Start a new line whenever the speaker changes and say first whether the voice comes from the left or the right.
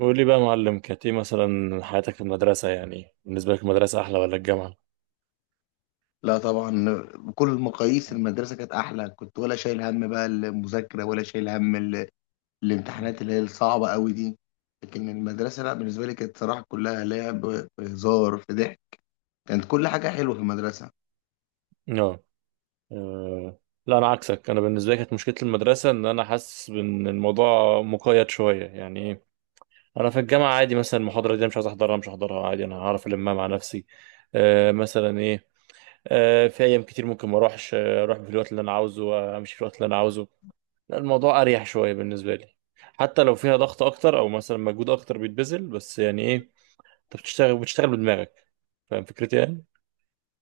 right: قول لي بقى يا معلم، كانت ايه مثلا حياتك في المدرسة؟ يعني بالنسبة لك المدرسة أحلى ولا الجامعة؟
left: لا طبعا، بكل المقاييس المدرسة كانت أحلى. كنت ولا شايل هم بقى المذاكرة ولا شايل هم الامتحانات اللي هي الصعبة قوي دي. لكن المدرسة، لا، بالنسبة لي كانت صراحة كلها لعب، في هزار، في ضحك. كانت كل حاجة حلوة في المدرسة.
right: اه. آه. لا، أنا عكسك. أنا بالنسبة لي كانت مشكلة المدرسة إن أنا حاسس إن الموضوع مقيد شوية يعني إيه. أنا في الجامعة عادي، مثلا المحاضرة دي أنا مش عايز أحضرها، مش هحضرها عادي، أنا هعرف ألمها مع نفسي. آه مثلا إيه. آه في أيام كتير ممكن ما أروحش، أروح في الوقت اللي أنا عاوزه، أمشي في الوقت اللي أنا عاوزه. لا، الموضوع أريح شوية بالنسبة لي، حتى لو فيها ضغط أكتر أو مثلا مجهود أكتر بيتبذل، بس يعني إيه. انت بتشتغل بدماغك. فاهم فكرتي يعني؟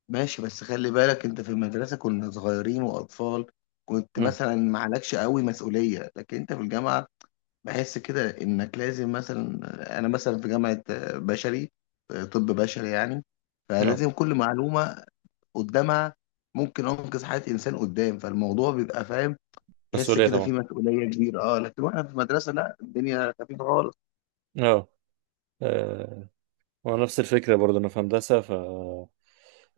left: ماشي، بس خلي بالك، أنت في المدرسة كنا صغيرين وأطفال. كنت
right: امم.
left: مثلا معلكش قوي مسؤولية، لكن أنت في الجامعة بحس كده إنك لازم مثلا. أنا مثلا في جامعة بشري، طب بشري يعني،
right: اه.
left: فلازم كل معلومة قدامها ممكن انقذ حياه انسان قدام، فالموضوع بيبقى، فاهم، تحس
right: مسؤولية
left: كده
right: طبعا.
left: في مسؤوليه كبيره. اه، لكن واحنا في المدرسه لا، الدنيا خفيفه خالص.
right: اه. آه، ونفس الفكرة برضه أنا في هندسة.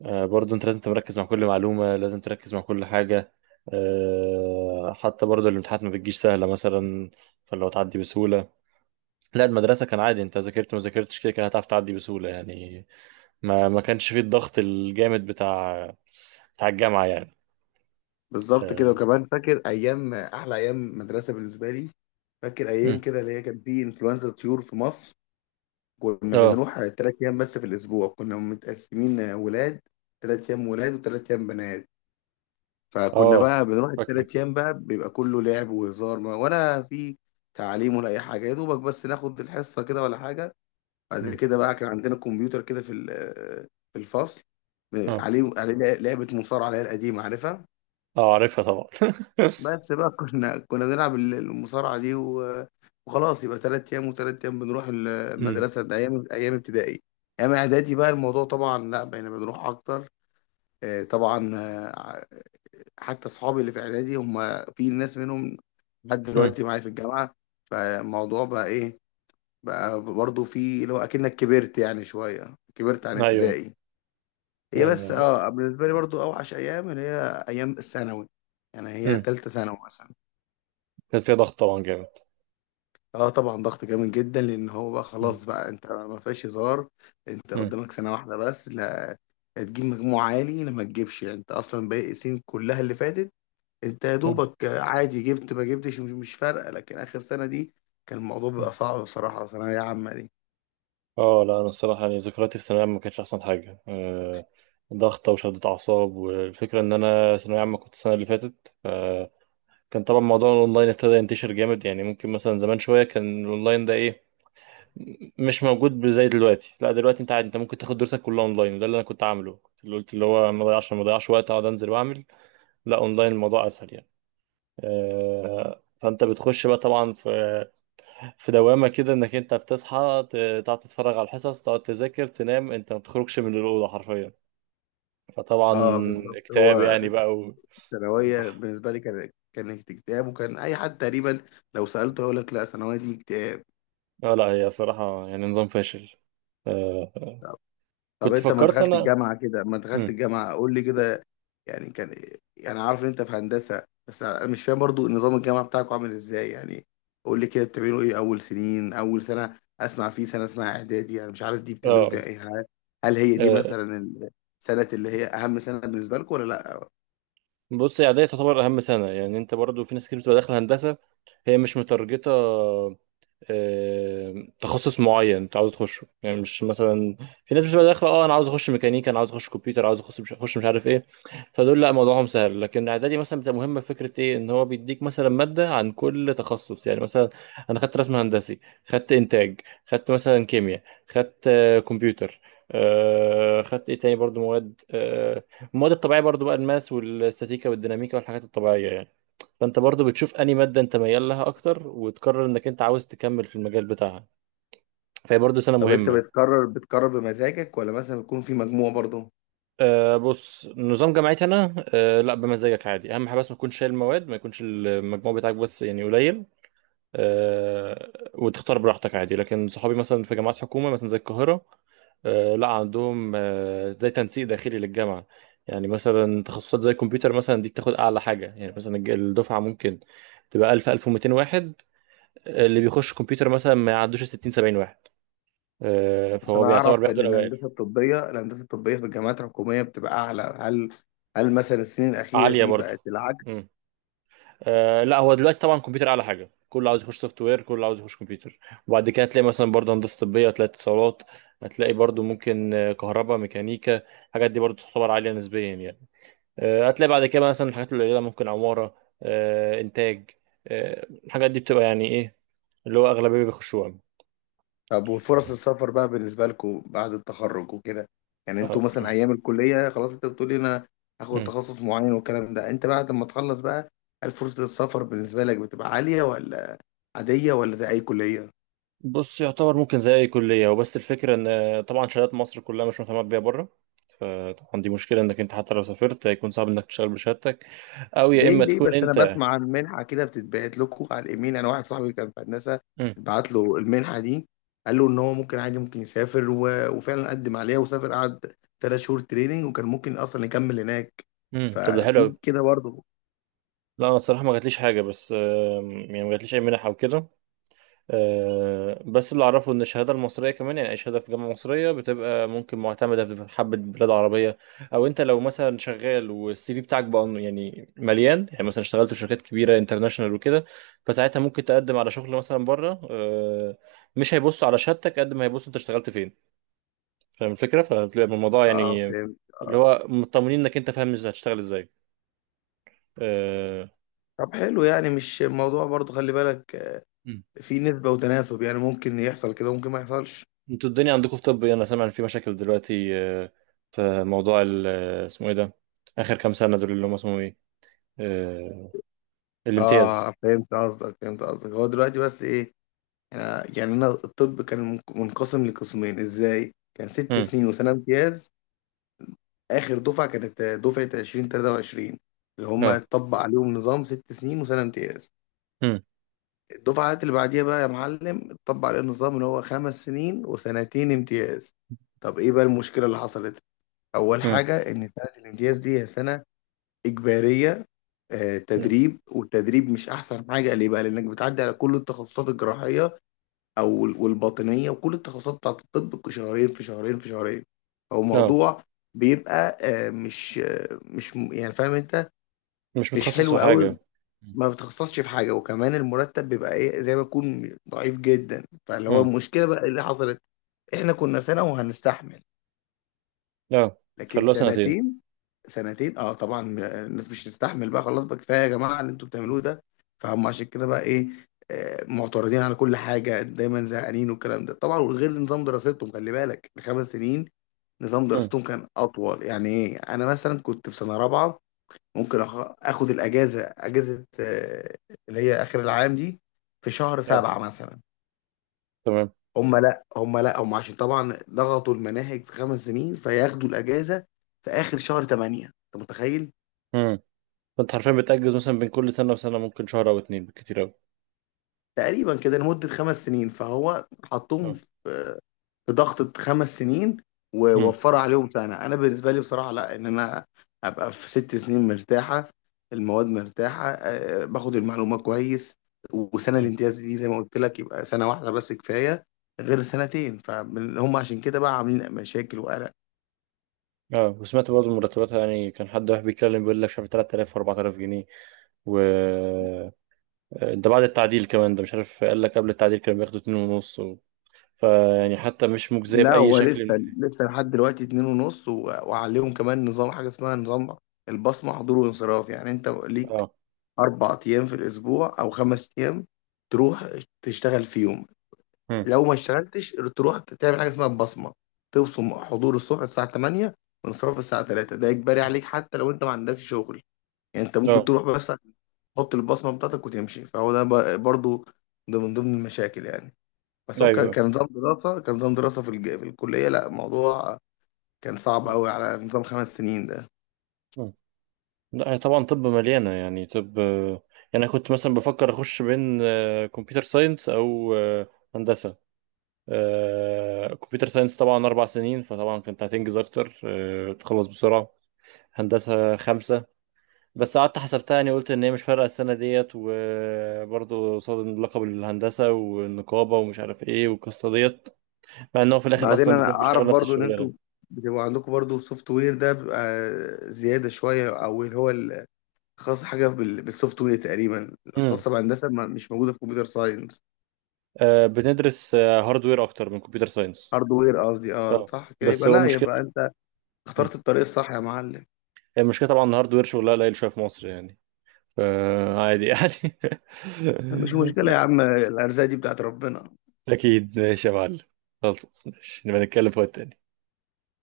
right: برضه أنت لازم تركز مع كل معلومة، لازم تركز مع كل حاجة. حتى برضه الامتحانات ما بتجيش سهلة مثلا، فلو تعدي بسهولة. لا المدرسة كان عادي، أنت ذاكرت ما ذاكرتش كده كده هتعرف تعدي بسهولة يعني. ما كانش فيه الضغط الجامد بتاع، بتاع الجامعة يعني.
left: بالظبط كده.
right: اه.
left: وكمان فاكر ايام، احلى ايام مدرسه بالنسبه لي، فاكر ايام
right: مم.
left: كده اللي هي كان في انفلونزا طيور في مصر. كنا
right: اه.
left: بنروح 3 ايام بس في الاسبوع، كنا متقسمين، ولاد 3 ايام ولاد و3 ايام بنات فكنا
right: آه،
left: بقى بنروح
right: فاكر.
left: الثلاث ايام، بقى بيبقى كله لعب وهزار، ولا في تعليم ولا اي حاجه، يا دوبك بس ناخد الحصه كده ولا حاجه. بعد
right: مم.
left: كده بقى كان عندنا كمبيوتر كده في الفصل،
right: اه.
left: عليه لعبة مصارعة اللي هي القديمة، عارفها.
right: اه عارفها طبعا.
left: بس بقى كنا بنلعب المصارعة دي وخلاص، يبقى تلات أيام وتلات أيام بنروح
right: امم.
left: المدرسة. ده أيام، أيام ابتدائي. أيام إعدادي بقى الموضوع طبعا لا، بقينا بنروح أكتر. طبعا. حتى أصحابي اللي في إعدادي هم، في ناس منهم لحد
right: امم.
left: دلوقتي معايا في الجامعة. فالموضوع بقى إيه، بقى برضه في اللي هو أكنك كبرت يعني شوية، كبرت عن
right: ايوه.
left: ابتدائي. هي بس
right: آه،.
left: اه، بالنسبه لي برضو اوحش ايام اللي هي ايام الثانوي، يعني هي
right: امم.
left: تالتة ثانوي مثلا.
right: كان فيها ضغط طبعا جامد.
left: اه طبعا، ضغط جامد جدا، لان هو بقى
right: امم.
left: خلاص، بقى انت ما فيهاش هزار، انت
right: امم.
left: قدامك سنه واحده بس، لا تجيب مجموع عالي لا ما تجيبش، يعني انت اصلا باقي السنين كلها اللي فاتت انت يا دوبك عادي جبت ما جبتش، مش فارقه، لكن اخر سنه دي كان الموضوع
right: أمم.
left: بيبقى صعب بصراحه، ثانويه عامه دي.
right: اه لا انا الصراحه يعني ذكرياتي في ثانويه عامه ما كانتش احسن حاجه، ضغطه وشده اعصاب. والفكره ان انا ثانويه عامه كنت السنه اللي فاتت، كان طبعا موضوع الاونلاين ابتدى ينتشر جامد. يعني ممكن مثلا زمان شويه كان الاونلاين ده ايه، مش موجود زي دلوقتي. لا دلوقتي انت عادي، انت ممكن تاخد دروسك كلها اونلاين، وده اللي انا كنت عامله، كنت اللي قلت اللي هو ما ضيعش وقت اقعد انزل واعمل. لا اونلاين الموضوع اسهل يعني. فانت بتخش بقى طبعا في دوامه كده، انك انت بتصحى، تقعد تتفرج على الحصص، تقعد تذاكر، تنام، انت ما بتخرجش من الاوضه حرفيا. فطبعا
left: اه بالظبط.
right: اكتئاب
left: هو
right: يعني بقى.
left: الثانويه بالنسبه لي كانت اكتئاب، وكان اي حد تقريبا لو سالته يقول لك لا، ثانويه دي اكتئاب.
right: لا لا، هي صراحه يعني نظام فاشل. آه،
left: طب
right: كنت
left: انت ما
right: فكرت
left: دخلت
right: انا.
left: الجامعه كده، ما دخلت
right: مم.
left: الجامعه قول لي كده، يعني كان يعني عارف ان انت في هندسه، بس انا مش فاهم برضو نظام الجامعه بتاعكم عامل ازاي يعني. قول لي كده، بتعملوا ايه اول سنين، اول سنه اسمع، في سنه اسمها اعدادي انا مش عارف دي بتعملوا فيها
right: اه.
left: ايه، هل هي دي
right: آه،
left: مثلا السنه اللي هي اهم سنه بالنسبه لكم، ولا لا؟
right: بص هي اعدادي تعتبر اهم سنه، يعني انت برضو في ناس كتير بتبقى داخله هندسه، هي مش متارجته آه، تخصص معين انت عاوز تخشه، يعني مش مثلا في ناس بتبقى داخله اه انا عاوز اخش ميكانيكا، انا عاوز اخش كمبيوتر، عاوز اخش مش اخش مش عارف ايه. فدول لا موضوعهم سهل، لكن اعدادي مثلا بتبقى مهمه، فكره ايه ان هو بيديك مثلا ماده عن كل تخصص، يعني مثلا انا خدت رسم هندسي، خدت انتاج، خدت مثلا كيمياء، خدت كمبيوتر، آه خدت ايه تاني برضو مواد آه، المواد الطبيعيه برضو بقى الماس والستاتيكا والديناميكا والحاجات الطبيعيه يعني. فانت برضو بتشوف انهي ماده انت ميال لها اكتر وتقرر انك انت عاوز تكمل في المجال بتاعها، فهي برضو سنه
left: طب انت
right: مهمه.
left: بتقرر بمزاجك، ولا مثلا بيكون في مجموع برضو؟
right: أه بص نظام جامعتي انا أه لا بمزاجك عادي، اهم حاجه بس ما تكونش شايل مواد، ما يكونش المجموع بتاعك بس يعني قليل. أه، وتختار براحتك عادي. لكن صحابي مثلا في جامعات حكومه مثلا زي القاهره، أه لا عندهم أه زي تنسيق داخلي للجامعه. يعني مثلا تخصصات زي الكمبيوتر مثلا دي بتاخد اعلى حاجه، يعني مثلا الدفعه ممكن تبقى 1000 1200 واحد، اللي بيخش الكمبيوتر مثلا ما يعدوش 60 70 واحد.
left: بس
right: فهو
left: انا
right: بيعتبر
left: اعرف ان
right: بياخدوا الاوائل.
left: الهندسه الطبيه في الجامعات الحكوميه بتبقى اعلى، هل مثلا السنين الاخيره
right: عاليه
left: دي
right: برضو.
left: بقت العكس؟
right: مم. لا هو دلوقتي طبعا الكمبيوتر اعلى حاجه، كله عاوز يخش سوفت وير، كله عاوز يخش كمبيوتر. وبعد كده هتلاقي مثلا برضه هندسه طبيه، هتلاقي اتصالات، هتلاقي برضه ممكن كهرباء، ميكانيكا. الحاجات دي برضه تعتبر عاليه نسبيا يعني. هتلاقي بعد كده مثلا الحاجات القليله ممكن عماره، انتاج، الحاجات دي بتبقى يعني ايه اللي هو اغلبيه بيخشوها.
left: طب وفرص السفر بقى بالنسبة لكم بعد التخرج وكده، يعني انتوا مثلا ايام الكلية خلاص انت بتقولي انا هاخد
right: أه.
left: تخصص معين والكلام ده، انت بعد ما تخلص بقى، هل فرصة السفر بالنسبة لك بتبقى عالية، ولا عادية، ولا زي اي كلية؟
right: بص يعتبر ممكن زي اي كليه، وبس الفكره ان طبعا شهادات مصر كلها مش مهتمه بيها بره. فطبعا دي مشكله انك انت حتى لو سافرت هيكون صعب انك تشتغل بشهادتك، او يا
left: ليه
right: اما
left: ليه
right: تكون
left: بس، انا
right: انت.
left: بسمع عن منحة كده بتتبعت لكم على الايميل، انا واحد صاحبي كان في هندسة،
right: امم.
left: اتبعت له المنحة دي، قال له ان هو ممكن عادي ممكن يسافر، وفعلا قدم عليها وسافر، قعد 3 شهور تريننج، وكان ممكن اصلا يكمل هناك،
right: طب ده حلو قوي.
left: ففي كده برضه.
right: لا انا الصراحه ما جاتليش حاجه، بس يعني ما جاتليش اي منح او كده. بس اللي اعرفه ان الشهاده المصريه كمان، يعني اي شهاده في جامعه مصريه بتبقى ممكن معتمده في حبه بلاد عربيه. او انت لو مثلا شغال والسي في بتاعك بقى يعني مليان، يعني مثلا اشتغلت في شركات كبيره انترناشونال وكده، فساعتها ممكن تقدم على شغل مثلا بره. مش هيبصوا على شهادتك قد ما هيبصوا انت اشتغلت فين، فاهم الفكره، فبتبقى الموضوع
left: اه
right: يعني
left: فهمت.
right: اللي هو مطمنين انك انت فاهم ازاي هتشتغل ازاي. آه،
left: طب حلو، يعني مش الموضوع برضو، خلي بالك في نسبة وتناسب، يعني ممكن يحصل كده ممكن ما يحصلش.
right: انتوا الدنيا عندكم في طب ايه؟ انا سامع ان في مشاكل دلوقتي في موضوع اسمه ايه ده، اخر كام سنه دول اللي هم اسمه ايه، آه، الامتياز.
left: اه فهمت قصدك، هو دلوقتي بس ايه. يعني انا الطب كان منقسم لقسمين، ازاي؟ كان ست
right: امم.
left: سنين وسنة امتياز اخر دفعة كانت دفعة 2023، اللي هم
right: لا.
left: اتطبق عليهم نظام ست سنين وسنة امتياز.
right: امم.
left: الدفعات اللي بعديها بقى يا معلم اتطبق عليهم نظام اللي هو 5 سنين وسنتين امتياز. طب ايه بقى المشكلة اللي حصلت؟ اول
right: امم.
left: حاجة، ان سنة الامتياز دي هي سنة إجبارية، تدريب. والتدريب مش أحسن حاجة، ليه بقى؟ لأنك بتعدي على كل التخصصات الجراحية والباطنية وكل التخصصات بتاعت الطب، في شهرين في شهرين في شهرين، أو
right: لا،
left: موضوع بيبقى، مش يعني فاهم أنت،
right: مش
left: مش
right: متخصص في
left: حلو أوي.
right: حاجه.
left: ما بتخصصش في حاجة، وكمان المرتب بيبقى إيه، زي ما يكون ضعيف جدا، فاللي هو
right: امم.
left: المشكلة بقى اللي حصلت، إحنا كنا سنة وهنستحمل
right: لا،
left: لكن
right: خلوها سنتين.
left: سنتين. سنتين اه طبعا، الناس مش هتستحمل، بقى خلاص بقى كفايه يا جماعه اللي انتوا بتعملوه ده. فهم عشان كده بقى ايه، معترضين على كل حاجه، دايما زهقانين والكلام ده طبعا. وغير نظام دراستهم، خلي بالك الخمس سنين، نظام
right: امم.
left: دراستهم كان اطول، يعني ايه، انا مثلا كنت في سنه رابعه، ممكن اخد الاجازه، اجازه، اللي هي اخر العام دي، في شهر
right: لا،
left: سبعة مثلا.
right: تمام.
left: هم لا هم لا هم عشان طبعا ضغطوا المناهج في 5 سنين، فياخدوا الاجازه في اخر شهر 8، انت متخيل،
right: امم. فانت حرفيا بتأجز مثلا بين كل سنه وسنه ممكن شهر او اتنين بالكتير قوي.
left: تقريبا كده لمده 5 سنين، فهو
right: اه.
left: حطهم في ضغطه 5 سنين،
right: امم.
left: ووفر عليهم سنه. انا بالنسبه لي بصراحه لا، ان انا ابقى في 6 سنين مرتاحه، المواد مرتاحه، باخد المعلومات كويس، وسنه
right: امم.
left: الامتياز دي زي ما قلت لك، يبقى سنه واحده بس كفايه غير سنتين. فهم عشان كده بقى عاملين مشاكل وقلق.
right: اه وسمعت برضه المرتبات، يعني كان حد واحد بيتكلم بيقول لك شهر 3000 و4000 جنيه و ده بعد التعديل كمان، ده مش عارف قال لك قبل التعديل كانوا بياخدوا 2.5 . فيعني حتى مش مجزية
left: لا
right: بأي
left: هو
right: شكل
left: لسه
right: من-
left: لسه لحد دلوقتي اتنين ونص، وعليهم كمان نظام حاجة اسمها نظام البصمة، حضور وانصراف، يعني انت ليك
right: اه.
left: 4 أيام في الأسبوع أو 5 أيام تروح تشتغل فيهم،
right: مم.
left: لو ما اشتغلتش تروح تعمل حاجة اسمها البصمة، تبصم حضور الصبح الساعة 8 وانصراف الساعة 3، ده إجباري عليك حتى لو انت ما عندكش شغل. يعني انت ممكن
right: اه.
left: تروح بس تحط البصمة بتاعتك وتمشي، فهو ده برضو ده من ضمن المشاكل يعني. بس هو كان
right: ايوه.
left: كان نظام دراسة كان نظام دراسة في الكلية، لا الموضوع كان صعب
right: مم.
left: قوي على نظام 5 سنين ده.
right: مم. لا هي طبعا طب مليانة يعني طب. يعني انا كنت مثلا بفكر اخش بين كمبيوتر ساينس او هندسة. كمبيوتر ساينس طبعا 4 سنين، فطبعا كنت هتنجز اكتر، تخلص بسرعة. هندسة 5. بس قعدت حسبتها، يعني قلت ان هي مش فارقه السنه ديت، وبرضه قصاد لقب الهندسه والنقابه ومش عارف ايه والقصه ديت، مع ان هو في الاخر
left: بعدين
right: اصلا
left: انا
right: الاثنين
left: اعرف
right: بيشتغلوا نفس
left: برضو ان انتوا
right: الشغلانه.
left: بتبقى عندكم برضو سوفت وير، ده بيبقى زيادة شوية، او اللي هو خاص حاجة بالسوفت وير تقريبا،
right: امم.
left: خاصة بهندسة مش موجودة في كمبيوتر ساينس.
right: آه بندرس آه هاردوير اكتر من كمبيوتر ساينس.
left: هاردوير قصدي، اه
right: اه
left: صح كده،
right: بس
left: يبقى
right: هو
left: لا
right: المشكله.
left: يبقى انت
right: مم.
left: اخترت الطريق الصح يا معلم.
right: المشكله طبعا ان الهاردوير شغلها قليل شويه في مصر يعني، فعادي يعني.
left: مش مشكلة يا عم، الأرزاق دي بتاعت ربنا.
right: اكيد ماشي يا معلم، خلاص ماشي نبقى نتكلم في وقت تاني.